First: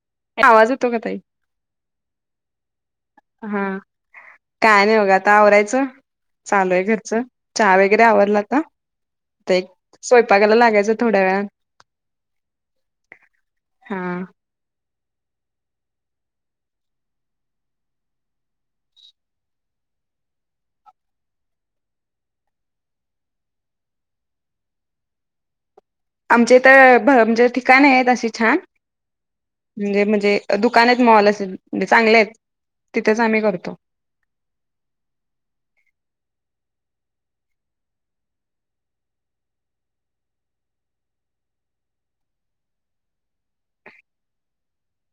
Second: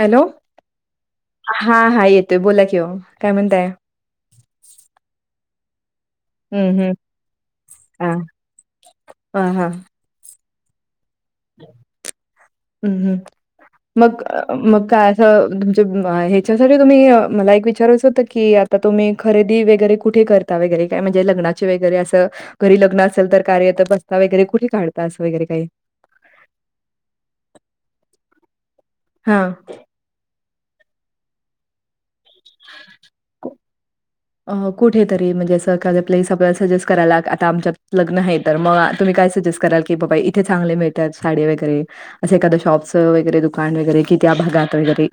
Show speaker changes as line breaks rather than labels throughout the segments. Hello
आवाज येतो का ताई?
हा हा येतोय बोला कि व काय म्हणताय?
हा काय नाही बघा आता आवरायचं
हम्म
चालूय
हम्म
घरचं चहा वगैरे
हा
आवरला आता,
हा
ते एक
हा
स्वयंपाकाला लागायचं थोड्या वेळा
हम्म हम्म मग अ मग काय असं तुमच्या म ह्याच्यासाठी तुम्ही अ मला एक विचारायच होतं की तर तुम्ही खरेदी वगैरे कुठे करता वगैरे काय म्हणजे लग्नाचे वगैरे असं घरी लग्न असेल तर कार्य तर बसता वगैरे कुठ काढता असं वगैरे काही.
आमचे इथं भ म्हणजे ठिकाण आहेत अशी छान.
हा.
म्हणजे म्हणजे दुकान आहेत मॉल असे म्हणजे चांगले आहेत तिथेच आम्ही करतो.
अ कुठेेतरी म्हणजे असा एखादा प्लेस आपल्याला सजेस्ट करायला क आता आमच्यात लग्न आहेत तर म तुम्ही काय सजेस्ट कराल की बाबा इथे चांगले मिळत्यात साडी वगैरे अस एखादा शॉप्सचं वगैरे दुकान वगैरे कि त्या भागात वगैरे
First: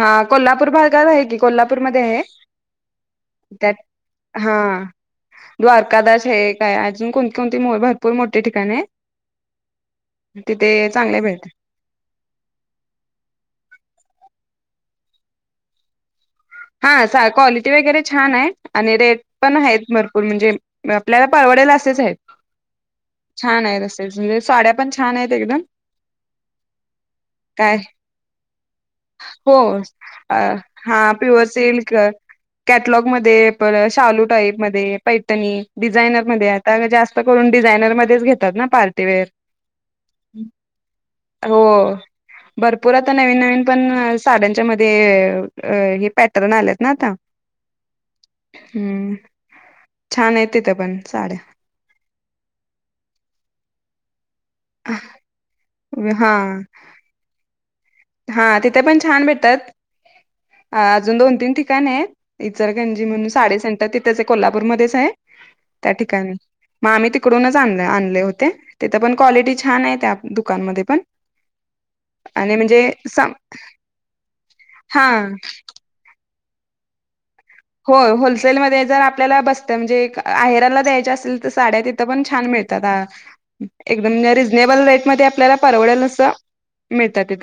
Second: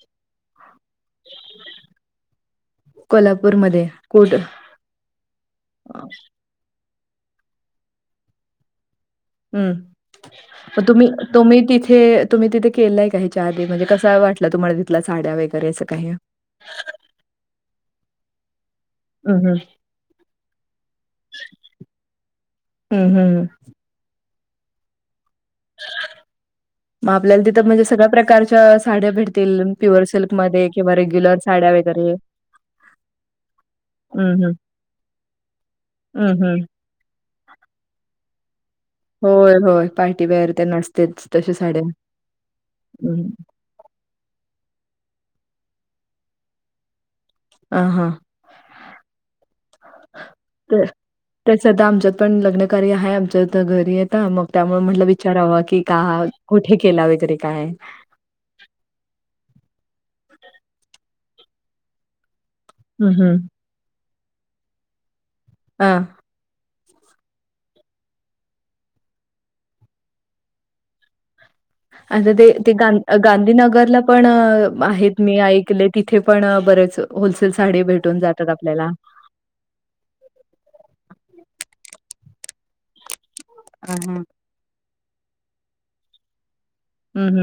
हा कोल्हापूर भागात आहे की कोल्हापूरमध्ये आहे. त्यात
कोल्हापूरमध्ये कुठ
हा द्वारकादास आहे काय आहे अजून कोणकोणती मो भरपूर मोठे ठिकाणं आहेत.
हम्म म तुम्ही
चांगले भेटते
तुम्ही तिथे तुम्ही तिथे केलंय का ह्याच्या आधी म्हणजे कसा वाटला तुम्हाला तिथल्या साड्या वगैरे असं काही?
हा सा क्वालिटी वगैरे छान आहे आणि रेट
हम्म
पण
हम्म
आहेत भरपूर म्हणजे आपल्याला परवडेल असेच आहेत.
हम्म हम्म.
तेच म्हणजे साड्या पण छान आहेत एकदम.
म आपल्याला तिथं
काय
म्हणजे सगळ्या प्रकारच्यास साड्या
हो
भेटतील प्युअर सिल्कमध्ये किंवा
हा
रेग्युलर
प्युअर
साड्या
सिल्क
वगैरे.
कॅटलॉग मध्ये परत शालू
हम्म हम्म
टाईप मध्ये, पैठणी, डिझायनर
हम्म
मध्ये
हम्म
आता जास् त करून डिझायनर मध्येच घेतात ना पार्ट टी वेअर
होय होय पार्टीवेअर ते नसतेच तशा
हो
साड्या
भरपूर आता
हम्म
नवीन-नवीन पण साड्यांच्या मध्ये हे अ पॅटर्न आलेत ना आता.
आ हा
हम्म छान आहेत तिथे पण साड्या.
सध्या आमच्यात पण लग्नकार्य आहे आमच्यात घरी आ ता मग त्यामुळे म्हटलं विचारावं की का हा कुठे केला वगैरे काय?
हा तिथे पण छान भेटत्यात, अजून दोन-तीन ठिकाणं आहे. इचरकरंजी
हम्म
म्हणून
हम्म
साडी सेंटर तिथंच आहे कोल्हापूरमध्येच आहे त्या
हा
ठिकाणी मग आम्ही तिकडूनच आणले आणले होते तिथं पण क्वालिटी छान आहे त्या दुकानमध्ये पण. [inaudible]
आता ते
आणि
ते
म्हणजे
गांध
सम
गांधीनगरला पण
हा
आहेत मी ऐक कले तिथे पण बरेच होलसेल साडी
होय
भेटून जातात
होलसेलमध्ये
आपल्याला.
जर आपल्याला बस्ता म्हणजे आहेराला द्यायच्या असेल तर साड्या तिथं पण छान मिळतात हा.
हा हा.
एकदम रिझनेबल रेटमध्ये आपल्याला परवडेल अस
हम्म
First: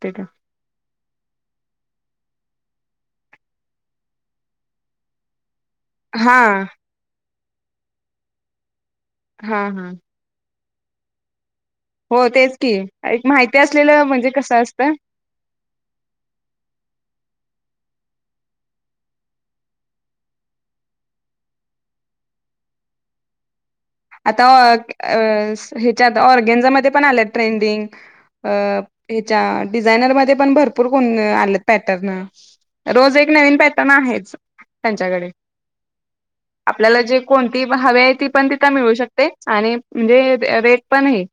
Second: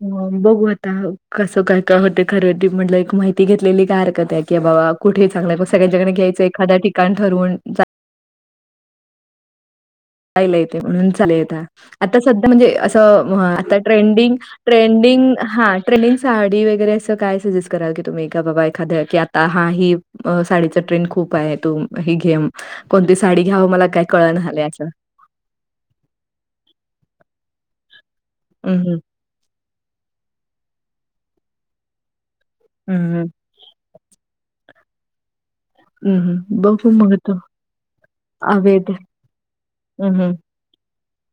हम्म मग बघू आता कसं काय काय होतंय खरेदी म्हटलं एक माहिती घेतलेली काय हरकत आहे की बाबा कुठे चांगल आहे मग सगळ्यांच्याकडनं
हा
घ्यायचं एखाद्या ठिकाण ठरवून
हां हां.
पहायला येतंय म्हणून चालले आता. आता
हो
सध्या
तेच
म्हणजे
की एक
असं हां
माहिती
आता
असलेलं म्हणजे
ट्रेंडिंग
कसं असतं
ट्रेंडिंग हां ट्रेनिंग साडी वगैरे असं काय सजेस्ट कराल की तुम्ही एका बाबा एखाद्या की आता हां ही अ साडीच ट्रेंड खूप आहे तू ही घे कोणती साडी घ्याव मला काय कळना
आता
झालंय असं.
ह्याच्यात ऑर्गेनझमध्ये पण आल्यात ट्रेंडिंग अ
हं, हं.
हेच्या डिझायनर मध्ये पण भरपूर कोण आलेत पॅटर्न.
हं,
रोज एक
हं.
नवीन पॅटर्न आहेच त्यांच्याकडे.
हं, हं. बघू
आपल्याला
मग
जे
तो
कोणती हवे आहे ती पण ति थं
अवेट
मिळू शकते आणि
हं, हं.
म्हणजे रेट पण आहे.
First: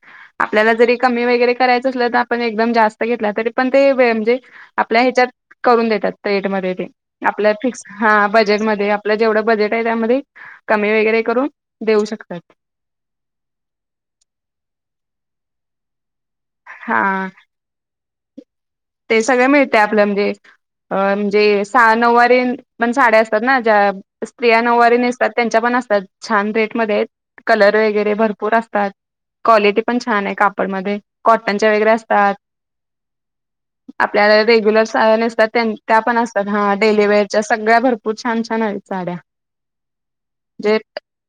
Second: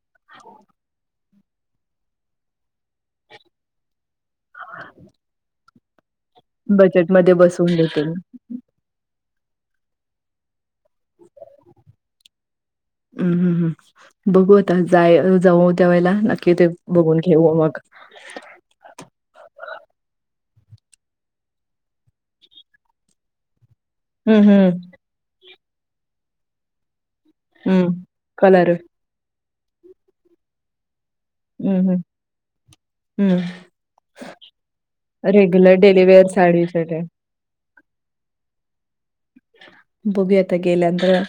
आपल्याला जरी कमी वगैरे करायचं असलं तर आपण एकदम जास्त घेतला तरी पण ते वे म्हणजे आपल्या ह्याच्यात करून देतात रेट मध्ये ते
बजेटमध्ये
आपल्या
बसवून
फिक्स
देते मी.
हां बजे बजेट मध्ये आपलं जेवढं बजेट आहे त्यामध्ये कमी वगैरे करून देऊ शकतात.
हम्म हम्म बघू आता जाय जाऊ त्या वळेला नक्की ते बघून
हा
घेऊ मग
ते सगळ मिळतंय आपलं म्हणजे अ म्हणजे सा नऊवारीे पण साड्या असतात ना ज्या
हं,
स्त्रिया
हं.
नऊवारी नेसतात त्यांच्या पण असतात छान रेटमध्ये आहेत कलर
हं.
वगैरे भरपूर
कलर
असतात. क्वालिटी पण छान आहे कापडमध्ये कॉटनच्या वगैरे असतात.
हम्म.
आपल्याला रेग्युलर साड्या नेसतात त्यां पण
डेलीवेअर
असतात हां
साडीसाठी
डेली वेअर च्या सगळ्या भरपूर छान छान आहेत साड्या.
बघूया आता
जे
गेल्यानंतर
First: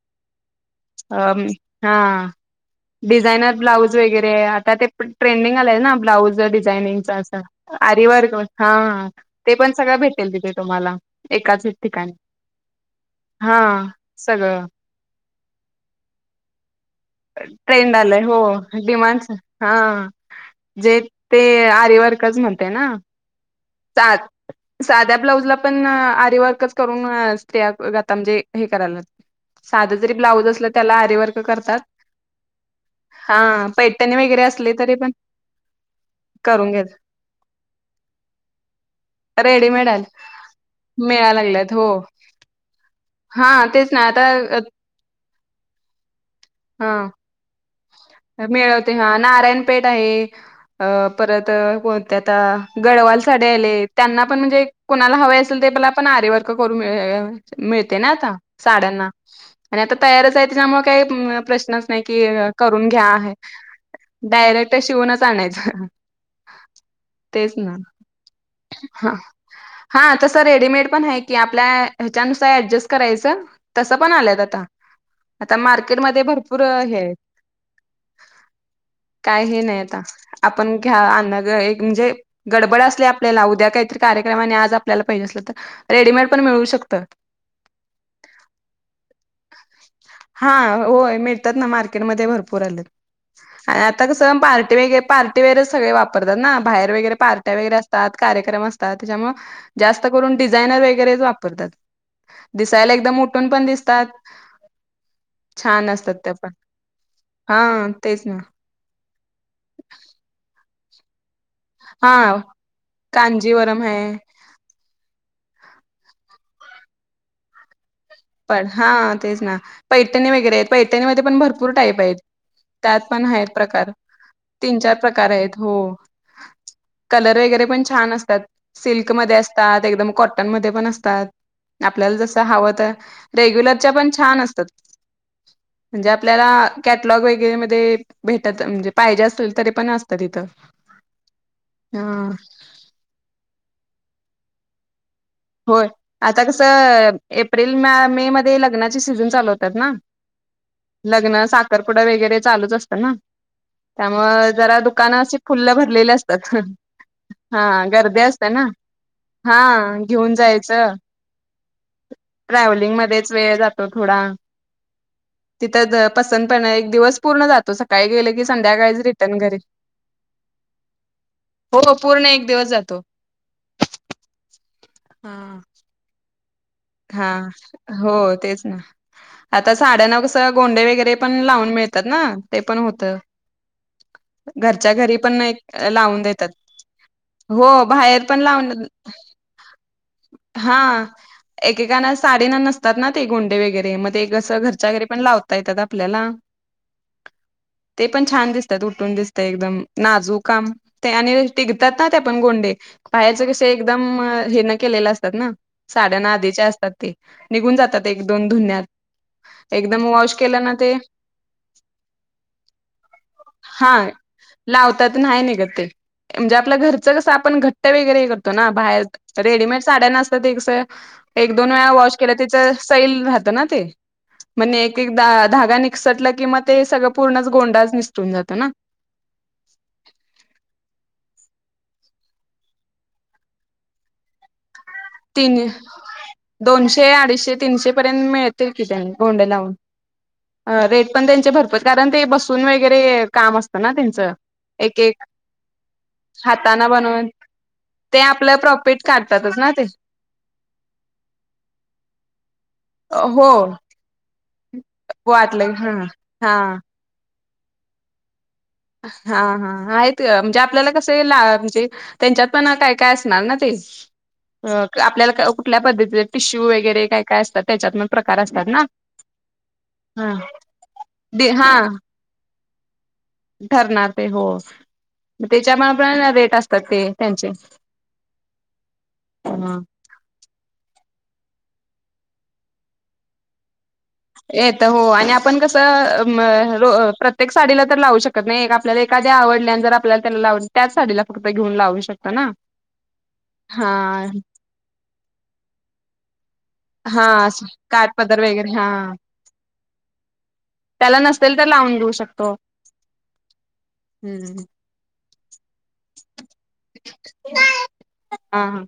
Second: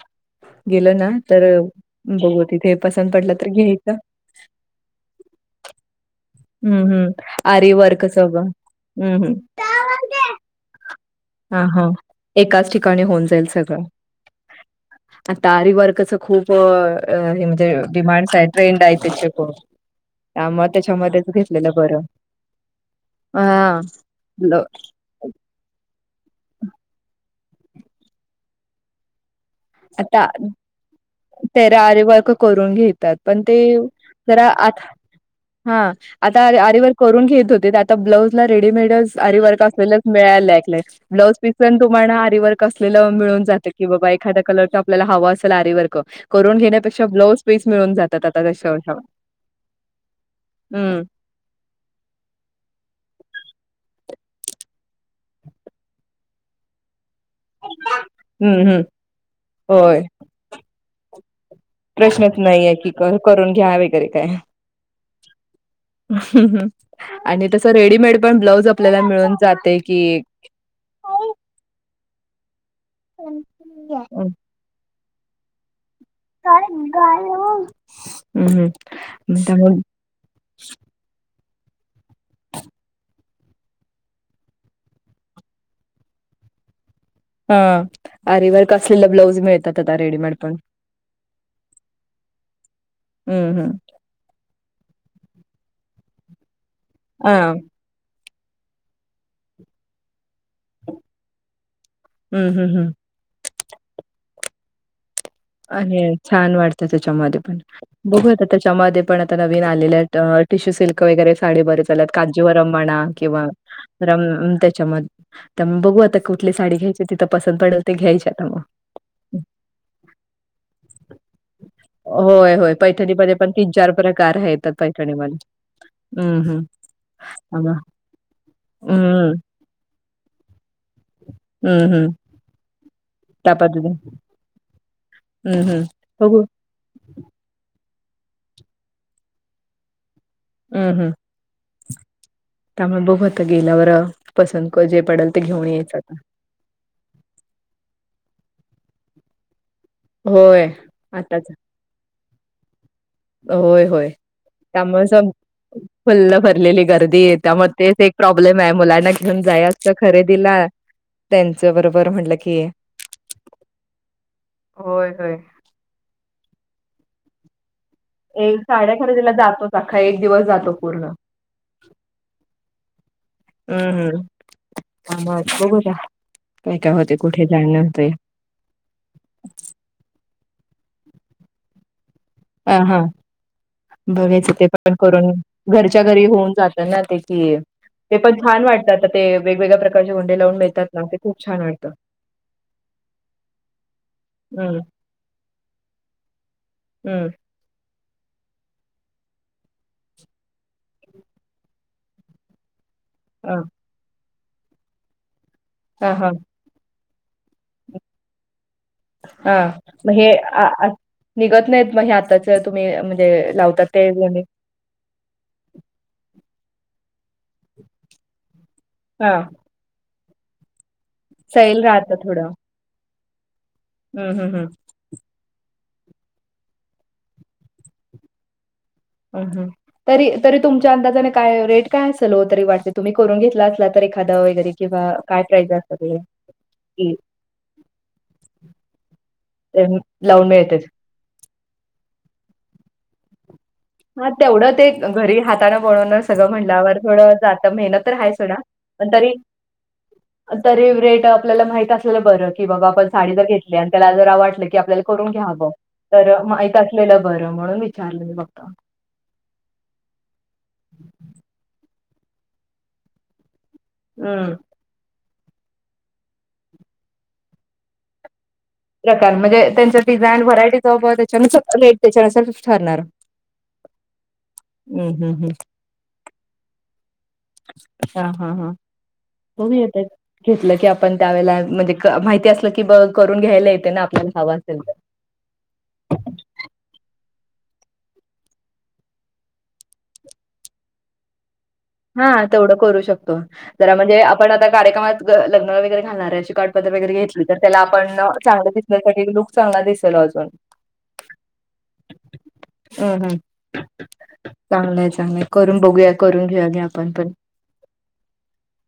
गेल ना तर
अम हा
बघू तिथे पसंत पडलं तर घ्यायचं.
ते आता ते ट्रेंडिंग आलेय ना ब्लाउज
हम्म
डिझाइनिंग
हम्म
चा असा
आरी
आरि
वर्कच
वर्क
बघ
हां
हम्म
ते पण सगळं भेटेल तिथे तुम्हाला.
हां
एकाच
हां
ठिकाणी
एकाच ठिकाणी होऊन जाईल
हा
सगळं
सगळं
आता आरी वर्कच खूप हे म्हणजे
ट्रेंड आलाय
डिमांड्स
हो
आहे ट्रेंड आहे
डिमांडस
त्याचे पण.
हा
त्यामुळ त्याच्या
जे
मध्येच
ते
घेतलेलं बरं.
आरीवर्कच म्हणते ना
हां
सा साध्या ब्लाऊजला पण आरी वर्कच करून स्त्रिया आता म्हणजे हे कराल्यात. साधं जरी ब्लाऊज असलं त्याला आरी वर्क
तेला आरी वर्क करून घेतात
हा
पण ते
पैठणी वगैरे
जरा
असली
आता
तरी पण
हां आता
करून
आरीवर्क
घेत
करून घेत होते आता ब्लाउज ला रेडीमेडच आरीवर्क
रेडीमेड
असलेलाच
आले
मिळायला लागलंय.
मिळायला
ब्लाऊज पिसच
लागल्यात
आणि
हो
तुम्हाला आरीवर्क असलेलं मिळून
हा
जातं की
तेच ना
बाबा
आता
एखाद्या कलरचा आप ल्याला हवा असेल आरीवर्क करून घेण्यापेक्षा
हां
ब्लाऊज पीस मिळून जातात आता तशा
मिळते हां नारायणपेठ आहे अ
हम्म
परत कोणते आता, गडवाल साडे आले, त्यांना पण म्हणजे कोणाला हवे असेल, तेपला पण आरी वर्क करून मिळेल. मिळते ना आता
हम्म हम्म
साड्यांना आणि आता
होय
तयारच आहे, त्याच्यामुळं काही प्रश्नच नाही की
नाहीये
करून
की
घ्या
क
आहे,
करून घ्या वगैरे काय
डायरेक्ट शिवूनच आणायचं.
आणि
तेच
तसं
ना
रेडीमेड पण ब्लाऊज आपल्याला मिळून जातंय की.
तर रेडीमेड पण आहे
हं.
की, आपल्या ह्याच्यानुसार ऍडजस्ट
हं,
करायचं, तसं पण आल्यात आता. आता मार्केटमध्ये भर पूर हे आहे,
हं.
काय हे
त्यामुळे
नाही आता. आपण घ्या, आणा गं एक म्हणजे गडबड असली आपल्याला, उद्या काहीतरी कार्यक्रम आणि आज आपल्याला पाहिजे असलं तर, रेडीमेड पण मिळू शकतं.
हा, आरीवर्क असलेला ब्लाऊज मिळतात आता, रेडीमेड
हा
पण.
होय मिळतात ना मार्केटमध्ये भरपूर आलेत.
हं, हं.
आता कसं पार्टी वगैर पार्टीे वेअरच सगळे वापरतात ना, बाहेर वगैरे पार्ट्या
हां.
वगैरे अस तात कार्यक्रम असतात, त्याच्यामुळं जास्त करून डिझायनर वगैरेच वापरतात.
हं, हं,
दिसायला
हं.
एकदम उठून पण दिसतात, छान
आणि
असतात त्या पण
छान वाटतं त्याच्यामध्ये पण,
हा तेच
बघू
ना
आता त्याच्यामध्ये पण, आता नवीन आलेले आहेत ट टिशू सिल्क वगैरे साडी बरेच आल्यात,
हा
कांजीवरम म्हणा किंवा
कांजीवरम आहे
रम त्याच्यामध् तम बघू आता कुठली साडी घ्यायची, तिथं पसंत पडेल ते घ्यायची आता मग
पण हा, तेच ना पैठणी वगैरे आहेत. पैठणीमध्ये पण भरपूर टाईप आहेत,
होय, होय.
त्यात पण
पैठणीमध्ये
आहेत प्रकार तीन-चार प्रकार आहेत, हो.
हम्म, हम्म.
कलर वगैरे पण छान असतात,
हं,
सिल्कमध्ये अस तात एकदम कॉटनमध्ये पण असतात,
हं, हं.
आपल्याला जसं हवं त
त्या पद्धतीने
रेग्युलरच्या पण छान असतात,
हं, हं.
म्हणजे
बघू
आपल्याला कॅटलॉग वगैरे मध्ये भेटत म्हणजे पाहिजे असेल तरी पण असता तिथं
हम्म, हम्म.
हा.
त्यामुळे बघु आता गेल्यावर पसंत क जे पडलं ते घेऊन
होय
यायचं आता.
आता कसं एप्रिल मा मे मध्ये लग्नाची सीझन चालू होतात ना.
होय. आताच
लग्न, साखरपुडा वगैरे चालूच असतं ना.
होय, होय,
त्यामुळे जरा
त्यामुळं
दुकानं
असं
अशी फुल्ल भरलेली
फूल्ल
असतात
भरलेली गर्दी ये
हा
त्यामूळं तेच एक
गर्दी असते
प्रॉब्लेम
ना
आहे, मुलांना घेऊन
हा
जायाचं खरे
घेऊन
दिला,
जायचं
त्यांचं बरोबर म्हणलं की
ट्रॅव्हलिंग मध्येच वेळ जातो थोडा.
होय, होय.
तिथं द पसंत पण एक दिवस पूर्ण जातो, सा
एक साड्या खरेदीला जातोच, अखा एक दिवस जातो पूर्ण.
हो, पूर्ण एक दिवस जातो.
उम्म, हम्म, मंग अ...
हा.
बघू उद्या.
हा, हो, तेच ना. आता साड्यांना कसं गोंडे वगैरे पण लावून मिळतात ना, ते
ह
पण
हा
होतं.
बघायचं ते
घरच्या
पण
घरी
करून,
एक
घरच्या
लावून
घरी
देतात
होऊन जातं ना, ते की
हो
ते
बाहेर
पण छान
लावून
वाटतं आता. ते वेगवेगळ्या प्रकारचे गोंडे लावून मिळतात ना,
हा.
ते खूप छान वाटतं
एकेकाना साडीना नसतात ना ते गोंडे वगैरे मग ते कसं
हम्म
घरच्या घरी पण लावता येतात आपल्याला.
हम्म.
ते पण छान दिसतात उठून दिसत एकदम नाजूक काम. ते आणि टिकतात ना ते पण गोंडे. बाहेरचे
ह
कसे एकदम हे न केलेल असतात ना
हा हा
साड्याना आधीच्या असतात ते. निघून जातात एक दोन धुण्यात.
हां मग हे निघत नाहीत मग हे आताच तुम्ही म्हणजे
हा
लावतात ते मणी?
लावतात नाही नीघत ते म्हणजे आपल्या घरच कस आपण घट्ट वगैरे करतो ना बाहेर
हां.
रेडीमेड साड्या असत ते कस एक दोन
सैल
वेळा
राहतं
वॉश केल
थोडं.
त्याच सैल राहत ना ते
हं, हं,
मग
हं.
नेक एकदा धागा निसटला कि मग ते सगळ पूर्ण गोंडाच निसटून जात ना.
हम्म हम्म तरी तरी तुमच्या अंदाजाने काय रेट काय असेल हो तरी वाटते तुम्ही करून घेतला असल तर एखादा वगैरे? किंवा काय
तीन
प्राईज असतात वगैरे?
दोनशे,
की
अडीचशे, तीनशे पर्यंत मिळतील की त्यांनी गोंडे लावून
ते लावून मिळतेत.
रेट पण त्यांचे भरपूर कारण ते बसून वगैरे काम अस
हा तेवढ ते घरी हातान बनवणार सगळ म्हणल्यावर थोड जात मेहनत तर आहेच सोडा.
आपला प्रॉफिट
पण तरी
काढतातच ना ते.
तरी रेट आपल्याला माहित असलेल बर की बाबा आपण साडी जर
हो
घेतली आणि त्याला जरा वाटल. की आपल्याला करून घ्याव
वाटलं हा
तर
हा
माहित असलेल बर म्हणून विचारल मी फक्त.
हां हां आहेत म्हणजे आपल्याला कस लां म्हणजे त्यांच्यात पण काय काय असणार ना ते.
हम्म
आपल्याला कुठल्या पद्धतीचे टिशू वगैरे काय काय असतात त्याच्यात पण प्रकार असतात ना.
प्रकार म्हणजे त्यांच
हा
डिझाईन व्हरायटी ज [unintelligible] त्यांच्या
हा
नुसार रेट त्याच्यानुसार ठरणार.
ठरणार ते हो
हम्म हम्म हम्म.
त्याच्यामुळ पण रेट असतात ते. त्यांचे
हां हां हां
ह
बघूयात. घेतल की आपण त्यावेेळेला म्हणजे माहिती असल की ब करून घ्यायला येतय ना. आपल्याला हवं असेल
येत
तर.
हो आणि पण कस मग रोज प्रत्येक साडीला तर लावू शकत नाही आपल्याला एखाद्या आवडली जर आपल्याला त्याला लाव त्याच साडीला फक्त घेऊन लाव
हां तेवढ करू शकतो जरा म्हणजे आपण आता कार्यक्रमात लग्न वगैरे घालणार आहे अशी काठप पदर वगैरे
हा
घेतली तर त्याला
काठ
आपण
पदर
चांगल
वगैरे हा
दिसण्यासाठी एक लुक चांगला दिसेल अजून.
त्याला नसेल तर लावून देेऊ शकतो.
हम्म हम्म
हम्म
चांगलय चांगलय करून बघूया करून घेऊया या आपण पण.
हां